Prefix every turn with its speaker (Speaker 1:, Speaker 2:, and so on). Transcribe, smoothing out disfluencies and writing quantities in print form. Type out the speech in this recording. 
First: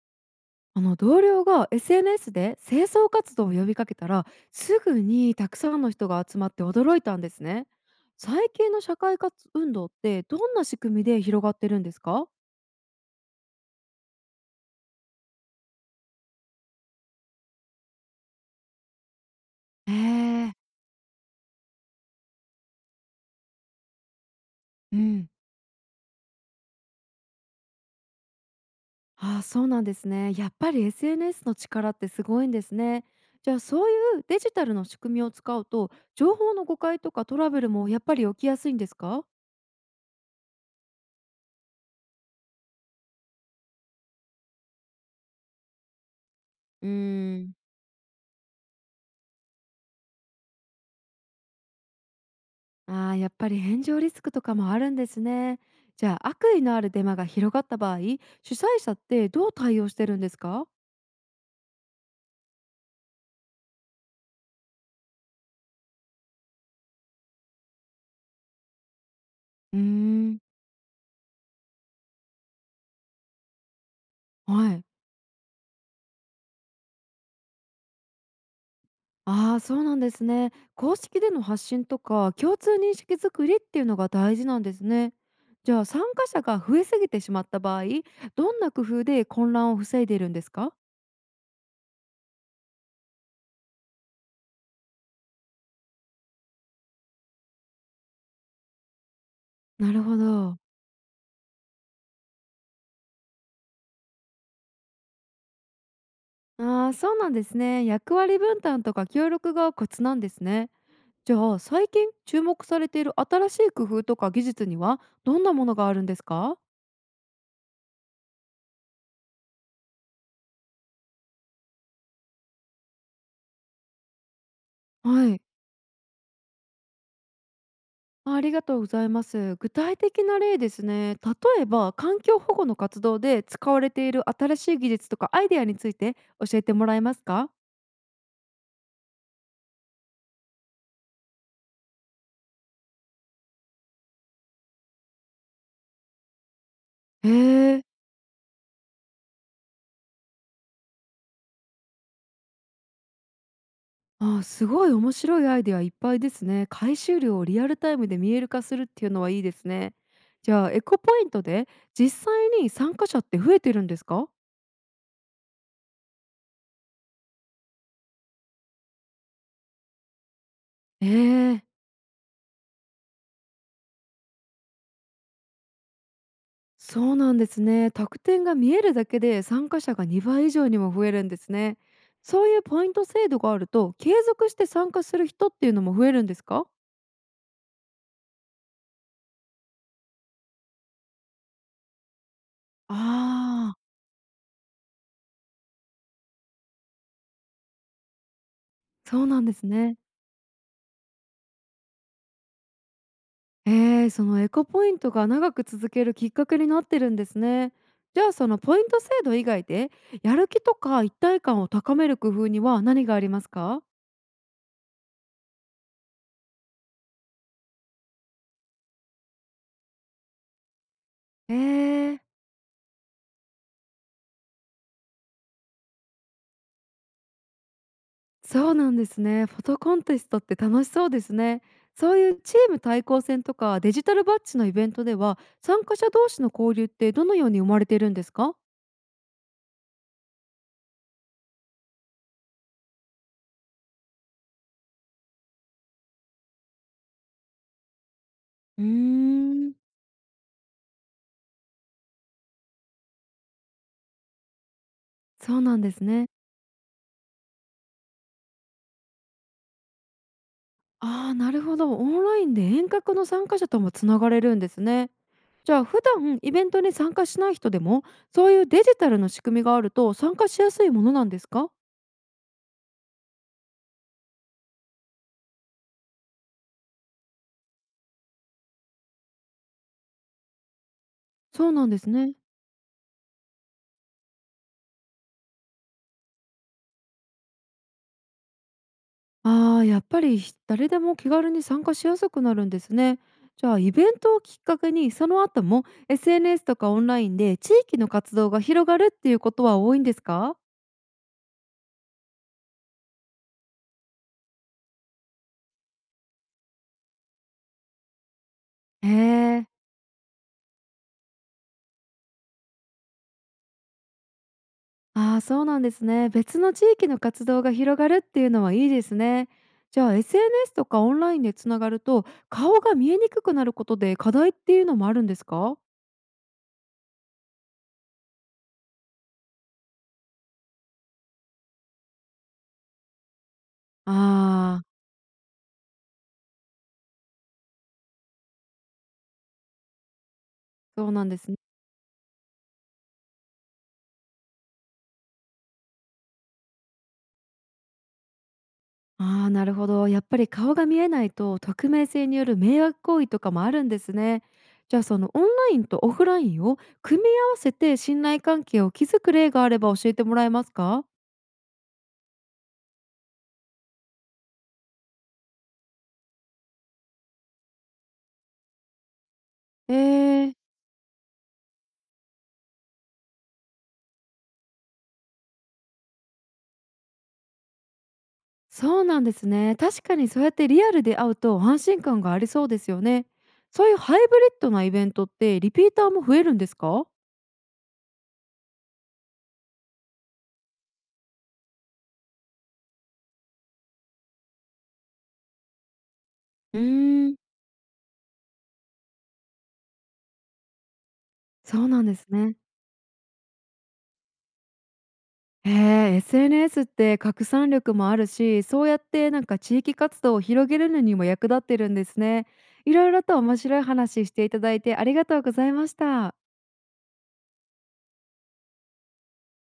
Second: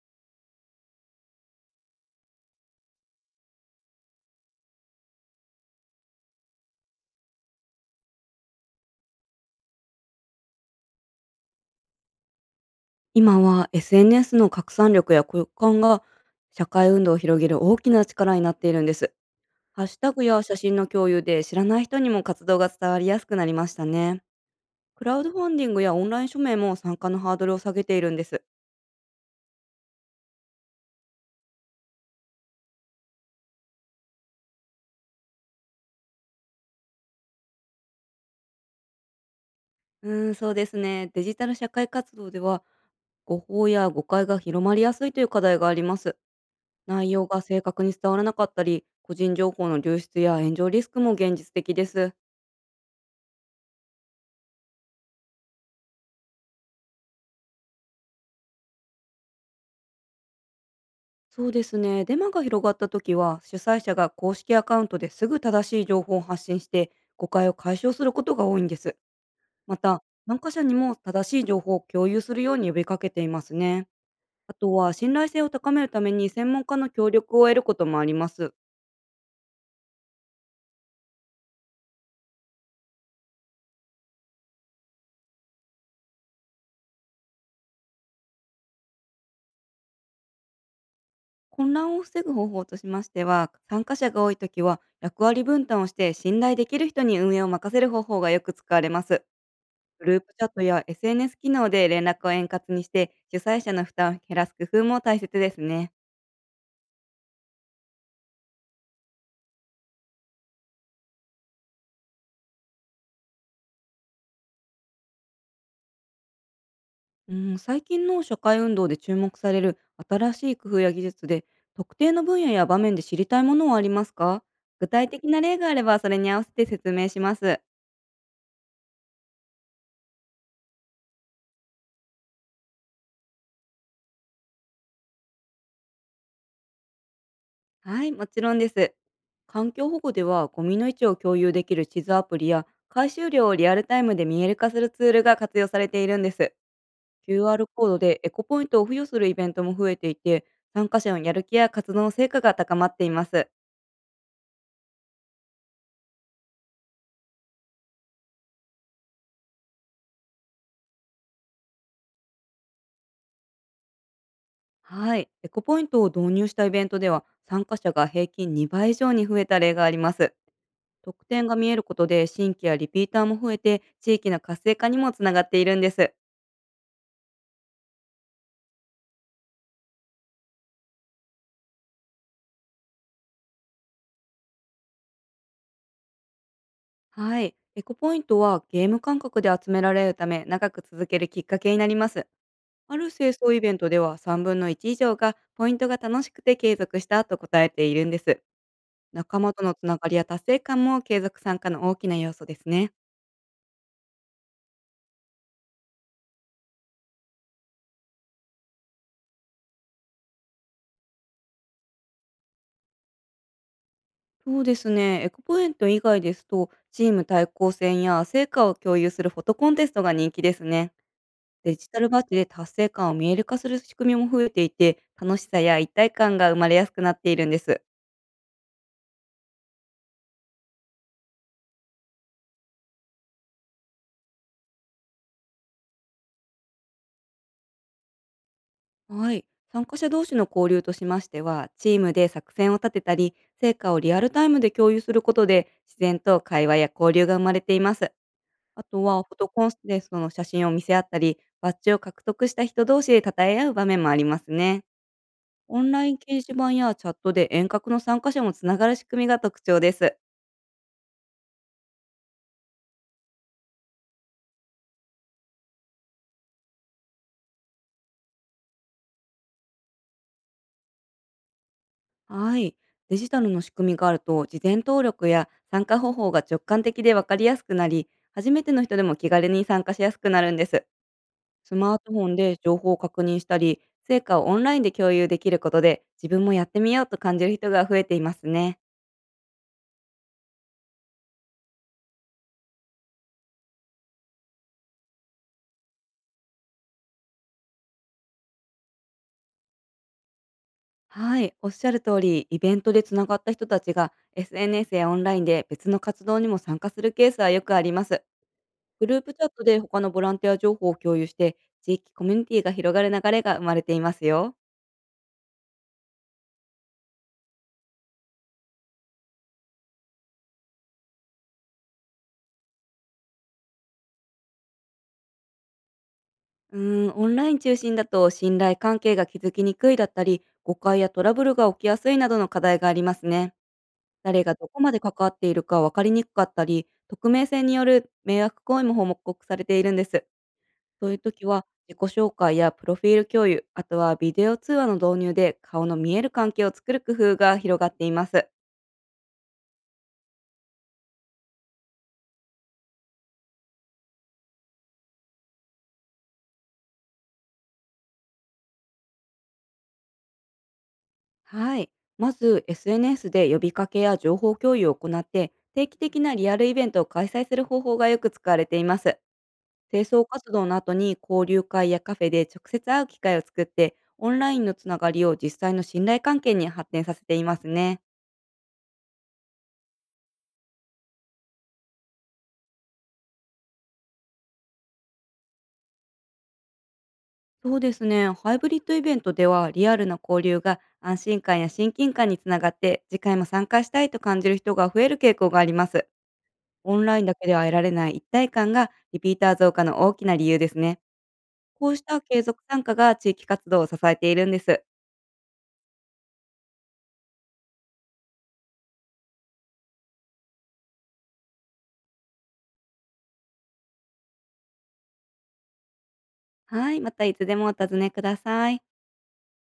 Speaker 1: あの同僚が SNS で清掃活動を呼びかけたら、すぐにたくさんの人が集まって驚いたんですね。最近の社会活運動ってどんな仕組みで広がってるんですか？
Speaker 2: 今は SNS の拡散力や空間が社会運動を広げる大きな力になっているんです。ハッ
Speaker 1: へ
Speaker 2: シュタグや
Speaker 1: えー、
Speaker 2: 写真の共有で知らない人にも活動が伝わりやすくなりましたね。
Speaker 1: う
Speaker 2: クラウ
Speaker 1: ん。
Speaker 2: ドファンディングやオンライン署名も参加のハードルを下げているんです。
Speaker 1: ああ、そうなんですね。やっぱり SNS の力ってすごいんですね。じゃあ、そういうデジタルの仕組みを使うと、情報の誤解とかトラブルもやっぱり起きやすいんですか？
Speaker 2: うーん、そうですね。デジタル社会活動では誤報や誤解が広まりやすいという課題があります。
Speaker 1: うー
Speaker 2: 内容が
Speaker 1: ん。
Speaker 2: 正確に伝わらなかったり、個人情報の流出や炎上リスクも現実的です。
Speaker 1: ああ、やっぱり炎上リスクとかもあるんですね。じゃあ悪意のあるデマが広がった場合、主催者ってどう対応してるんですか？
Speaker 2: そうですね。デマが広がった時は、主催者が公式アカウントですぐ正しい情報を発信して、誤解を解消することが多いんです。ま
Speaker 1: うー
Speaker 2: た、
Speaker 1: ん。
Speaker 2: 参加者にも正しい情報を共有するように呼びかけていますね。あと
Speaker 1: はい。
Speaker 2: は、信頼性を高めるために専門家の協力を得ることもあります。
Speaker 1: ああ、そうなんですね。公式での発信とか共通認識作りっていうのが大事なんですね。じゃあ参加者が増えすぎてしまった場合、どんな工夫で混乱を防いでいるんですか？
Speaker 2: 混乱を防ぐ方法としましては、参加者が多い時は、役割分担をして信頼できる人に運営を任せる方法がよく使われます。
Speaker 1: なる
Speaker 2: グ
Speaker 1: ほ
Speaker 2: ループチャッ
Speaker 1: ど。
Speaker 2: トや SNS 機能で連絡を円滑にして、主催者の負担を減らす工夫も大切ですね。
Speaker 1: ああ、そうなんですね。役割分担とか協力がコツなんですね。じゃあ最近注目されている新しい工夫とか技術にはどんなものがあるんですか？
Speaker 2: うん、最近の社会運動で注目される新しい工夫や技術で、特定の分野や場面で知りたいものはありますか？具体的
Speaker 1: は
Speaker 2: な
Speaker 1: い。
Speaker 2: 例があれば、それに合わせて説明します。
Speaker 1: あ、ありがとうございます。具体的な例ですね。例えば環境保護の活動で使われている新しい技術とかアイデアについて教えてもらえますか？
Speaker 2: はい、もちろんです。環境保護では、ゴミの位置を共有できる地図アプリや、回収量をリアルタイムで見える化するツールが活用されているんです。
Speaker 1: へ
Speaker 2: QR
Speaker 1: え。
Speaker 2: コードでエコポイントを付与するイベントも増えていて、参加者のやる気や活動の成果が高まっています。
Speaker 1: ああ、すごい面白いアイデアいっぱいですね。回収量をリアルタイムで見える化するっていうのはいいですね。じゃあエコポイントで実際に参加者って増えてるんですか？
Speaker 2: はい。エコポイントを導入したイベントでは、参加者が平均2倍以上に増えた例があります。特典が
Speaker 1: ええ。
Speaker 2: 見えることで、新規やリピーターも増えて、地域の活性化にもつながっているんです。
Speaker 1: そうなんですね。特点が見えるだけで参加者が2倍以上にも増えるんですね。そういうポイント制度があると継続して参加する人っていうのも増えるんですか？
Speaker 2: はい。エコポイントはゲーム感覚で集められるため、長く続けるきっかけになります。ある清掃イベ
Speaker 1: ああ
Speaker 2: ント
Speaker 1: ー、
Speaker 2: では3分の1以上がポイントが楽しくて継続したと答えているんです。
Speaker 1: そう
Speaker 2: 仲
Speaker 1: なん
Speaker 2: 間
Speaker 1: で
Speaker 2: と
Speaker 1: す
Speaker 2: のつな
Speaker 1: ね。
Speaker 2: がりや達成感も継続参加の大きな要素ですね。
Speaker 1: えー、そのエコポイントが長く続けるきっかけになってるんですね。じゃあそのポイント制度以外で、やる気とか一体感を高める工夫には何がありますか？
Speaker 2: そうですね。エコポイント以外ですと、チーム対抗戦や成果を共有するフォトコンテストが人気ですね。
Speaker 1: え
Speaker 2: デジタル
Speaker 1: ー、
Speaker 2: バッジで達成感を見える化する仕組みも増えていて、楽しさや一体感が生まれやすくなっているんです。
Speaker 1: そうなんですね。フォトコンテストって楽しそうですね。そういうチーム対抗戦とかデジタルバッジのイベントでは、参加者同士の交流ってどのように生まれているんですか？
Speaker 2: はい。参加者同士の交流としましては、チームで作戦を立てたり、成果をリアルタイムで共有することで、自然と会話や交流が生まれています。
Speaker 1: う
Speaker 2: あ
Speaker 1: ー
Speaker 2: とはフォトコン
Speaker 1: ん、
Speaker 2: テストの写真を見せ合ったり、バッジを獲得した人同士で称え合う場面もありますね。
Speaker 1: そうな
Speaker 2: オ
Speaker 1: ん
Speaker 2: ン
Speaker 1: です
Speaker 2: ライン掲
Speaker 1: ね。
Speaker 2: 示板やチャットで遠隔の参加者もつながる仕組みが特徴です。
Speaker 1: ああ、なるほど。オンラインで遠隔の参加者ともつながれるんですね。じゃあ普段イベントに参加しない人でも、そういうデジタルの仕組みがあると参加しやすいものなんですか？
Speaker 2: はい。デジタルの仕組みがあると、事前登録や参加方法が直感的で分かりやすくなり、初めての人でも気軽に参加しやすくなるんです。
Speaker 1: そう
Speaker 2: ス
Speaker 1: なん
Speaker 2: マ
Speaker 1: で
Speaker 2: ー
Speaker 1: す
Speaker 2: トフォ
Speaker 1: ね。
Speaker 2: ンで情報を確認したり、成果をオンラインで共有できることで、自分もやってみようと感じる人が増えていますね。
Speaker 1: ああ、やっぱり誰でも気軽に参加しやすくなるんですね。じゃあイベントをきっかけに、その後も SNS とかオンラインで地域の活動が広がるっていうことは多いんですか？
Speaker 2: はい、おっしゃる通り、イベントでつながった人たちが SNS やオンラインで別の活動にも参加するケースはよくあります。グ
Speaker 1: へ
Speaker 2: ループチャット
Speaker 1: え、
Speaker 2: で他のボランティア情報を共有して、地域コミュニティが広がる流れが生まれていますよ。
Speaker 1: ああ、そうなんですね。別の地域の活動が広がるっていうのはいいですね。じゃあ SNS とかオンラインでつながると、顔が見えにくくなることで課題っていうのもあるんですか？
Speaker 2: うーん、オンライン中心だと信頼関係が築きにくいだったり、誤解やトラブルが起きやすいなどの課題がありますね。
Speaker 1: あ
Speaker 2: 誰がど
Speaker 1: あー、
Speaker 2: こまで関わっているか分かりにくかったり、匿名性による迷惑行為も報告されているんです。
Speaker 1: そ
Speaker 2: そう
Speaker 1: う
Speaker 2: いう
Speaker 1: なんで
Speaker 2: 時
Speaker 1: すね。
Speaker 2: は、自己紹介やプロフィール共有、あとはビデオ通話の導入で顔の見える関係を作る工夫が広がっています。
Speaker 1: ああ、なるほど。やっぱり顔が見えないと、匿名性による迷惑行為とかもあるんですね。じゃあ、そのオンラインとオフラインを組み合わせて信頼関係を築く例があれば教えてもらえますか？
Speaker 2: はい。まず、SNS で呼びかけや情報共有を行って、定期的なリアルイベントを開催する方法がよく使われています。
Speaker 1: え
Speaker 2: 清掃活
Speaker 1: ー、
Speaker 2: 動の後に交流会やカフェで直接会う機会を作って、オンラインのつながりを実際の信頼関係に発展させていますね。
Speaker 1: そうなんですね。確かにそうやってリアルで会うと安心感がありそうですよね。そういうハイブリッドなイベントってリピーターも増えるんですか？
Speaker 2: そうですね。ハイブリッドイベントではリアルな交流が安心感や親近感につながって次回も参加したいと感じる人が増える傾向があります。
Speaker 1: うー
Speaker 2: オンラインだ
Speaker 1: ん、
Speaker 2: けでは得られない一体感がリピーター増加の大きな理由ですね。
Speaker 1: そう
Speaker 2: こう
Speaker 1: な
Speaker 2: し
Speaker 1: んで
Speaker 2: た
Speaker 1: す
Speaker 2: 継
Speaker 1: ね。
Speaker 2: 続参加が地域活動を支えているんです。
Speaker 1: へえ、SNS って拡散力もあるし、そうやってなんか地域活動を広げるのにも役立ってるんですね。いろいろと面白い話していただいてありがとうございました。
Speaker 2: はい、またいつでもお尋ねください。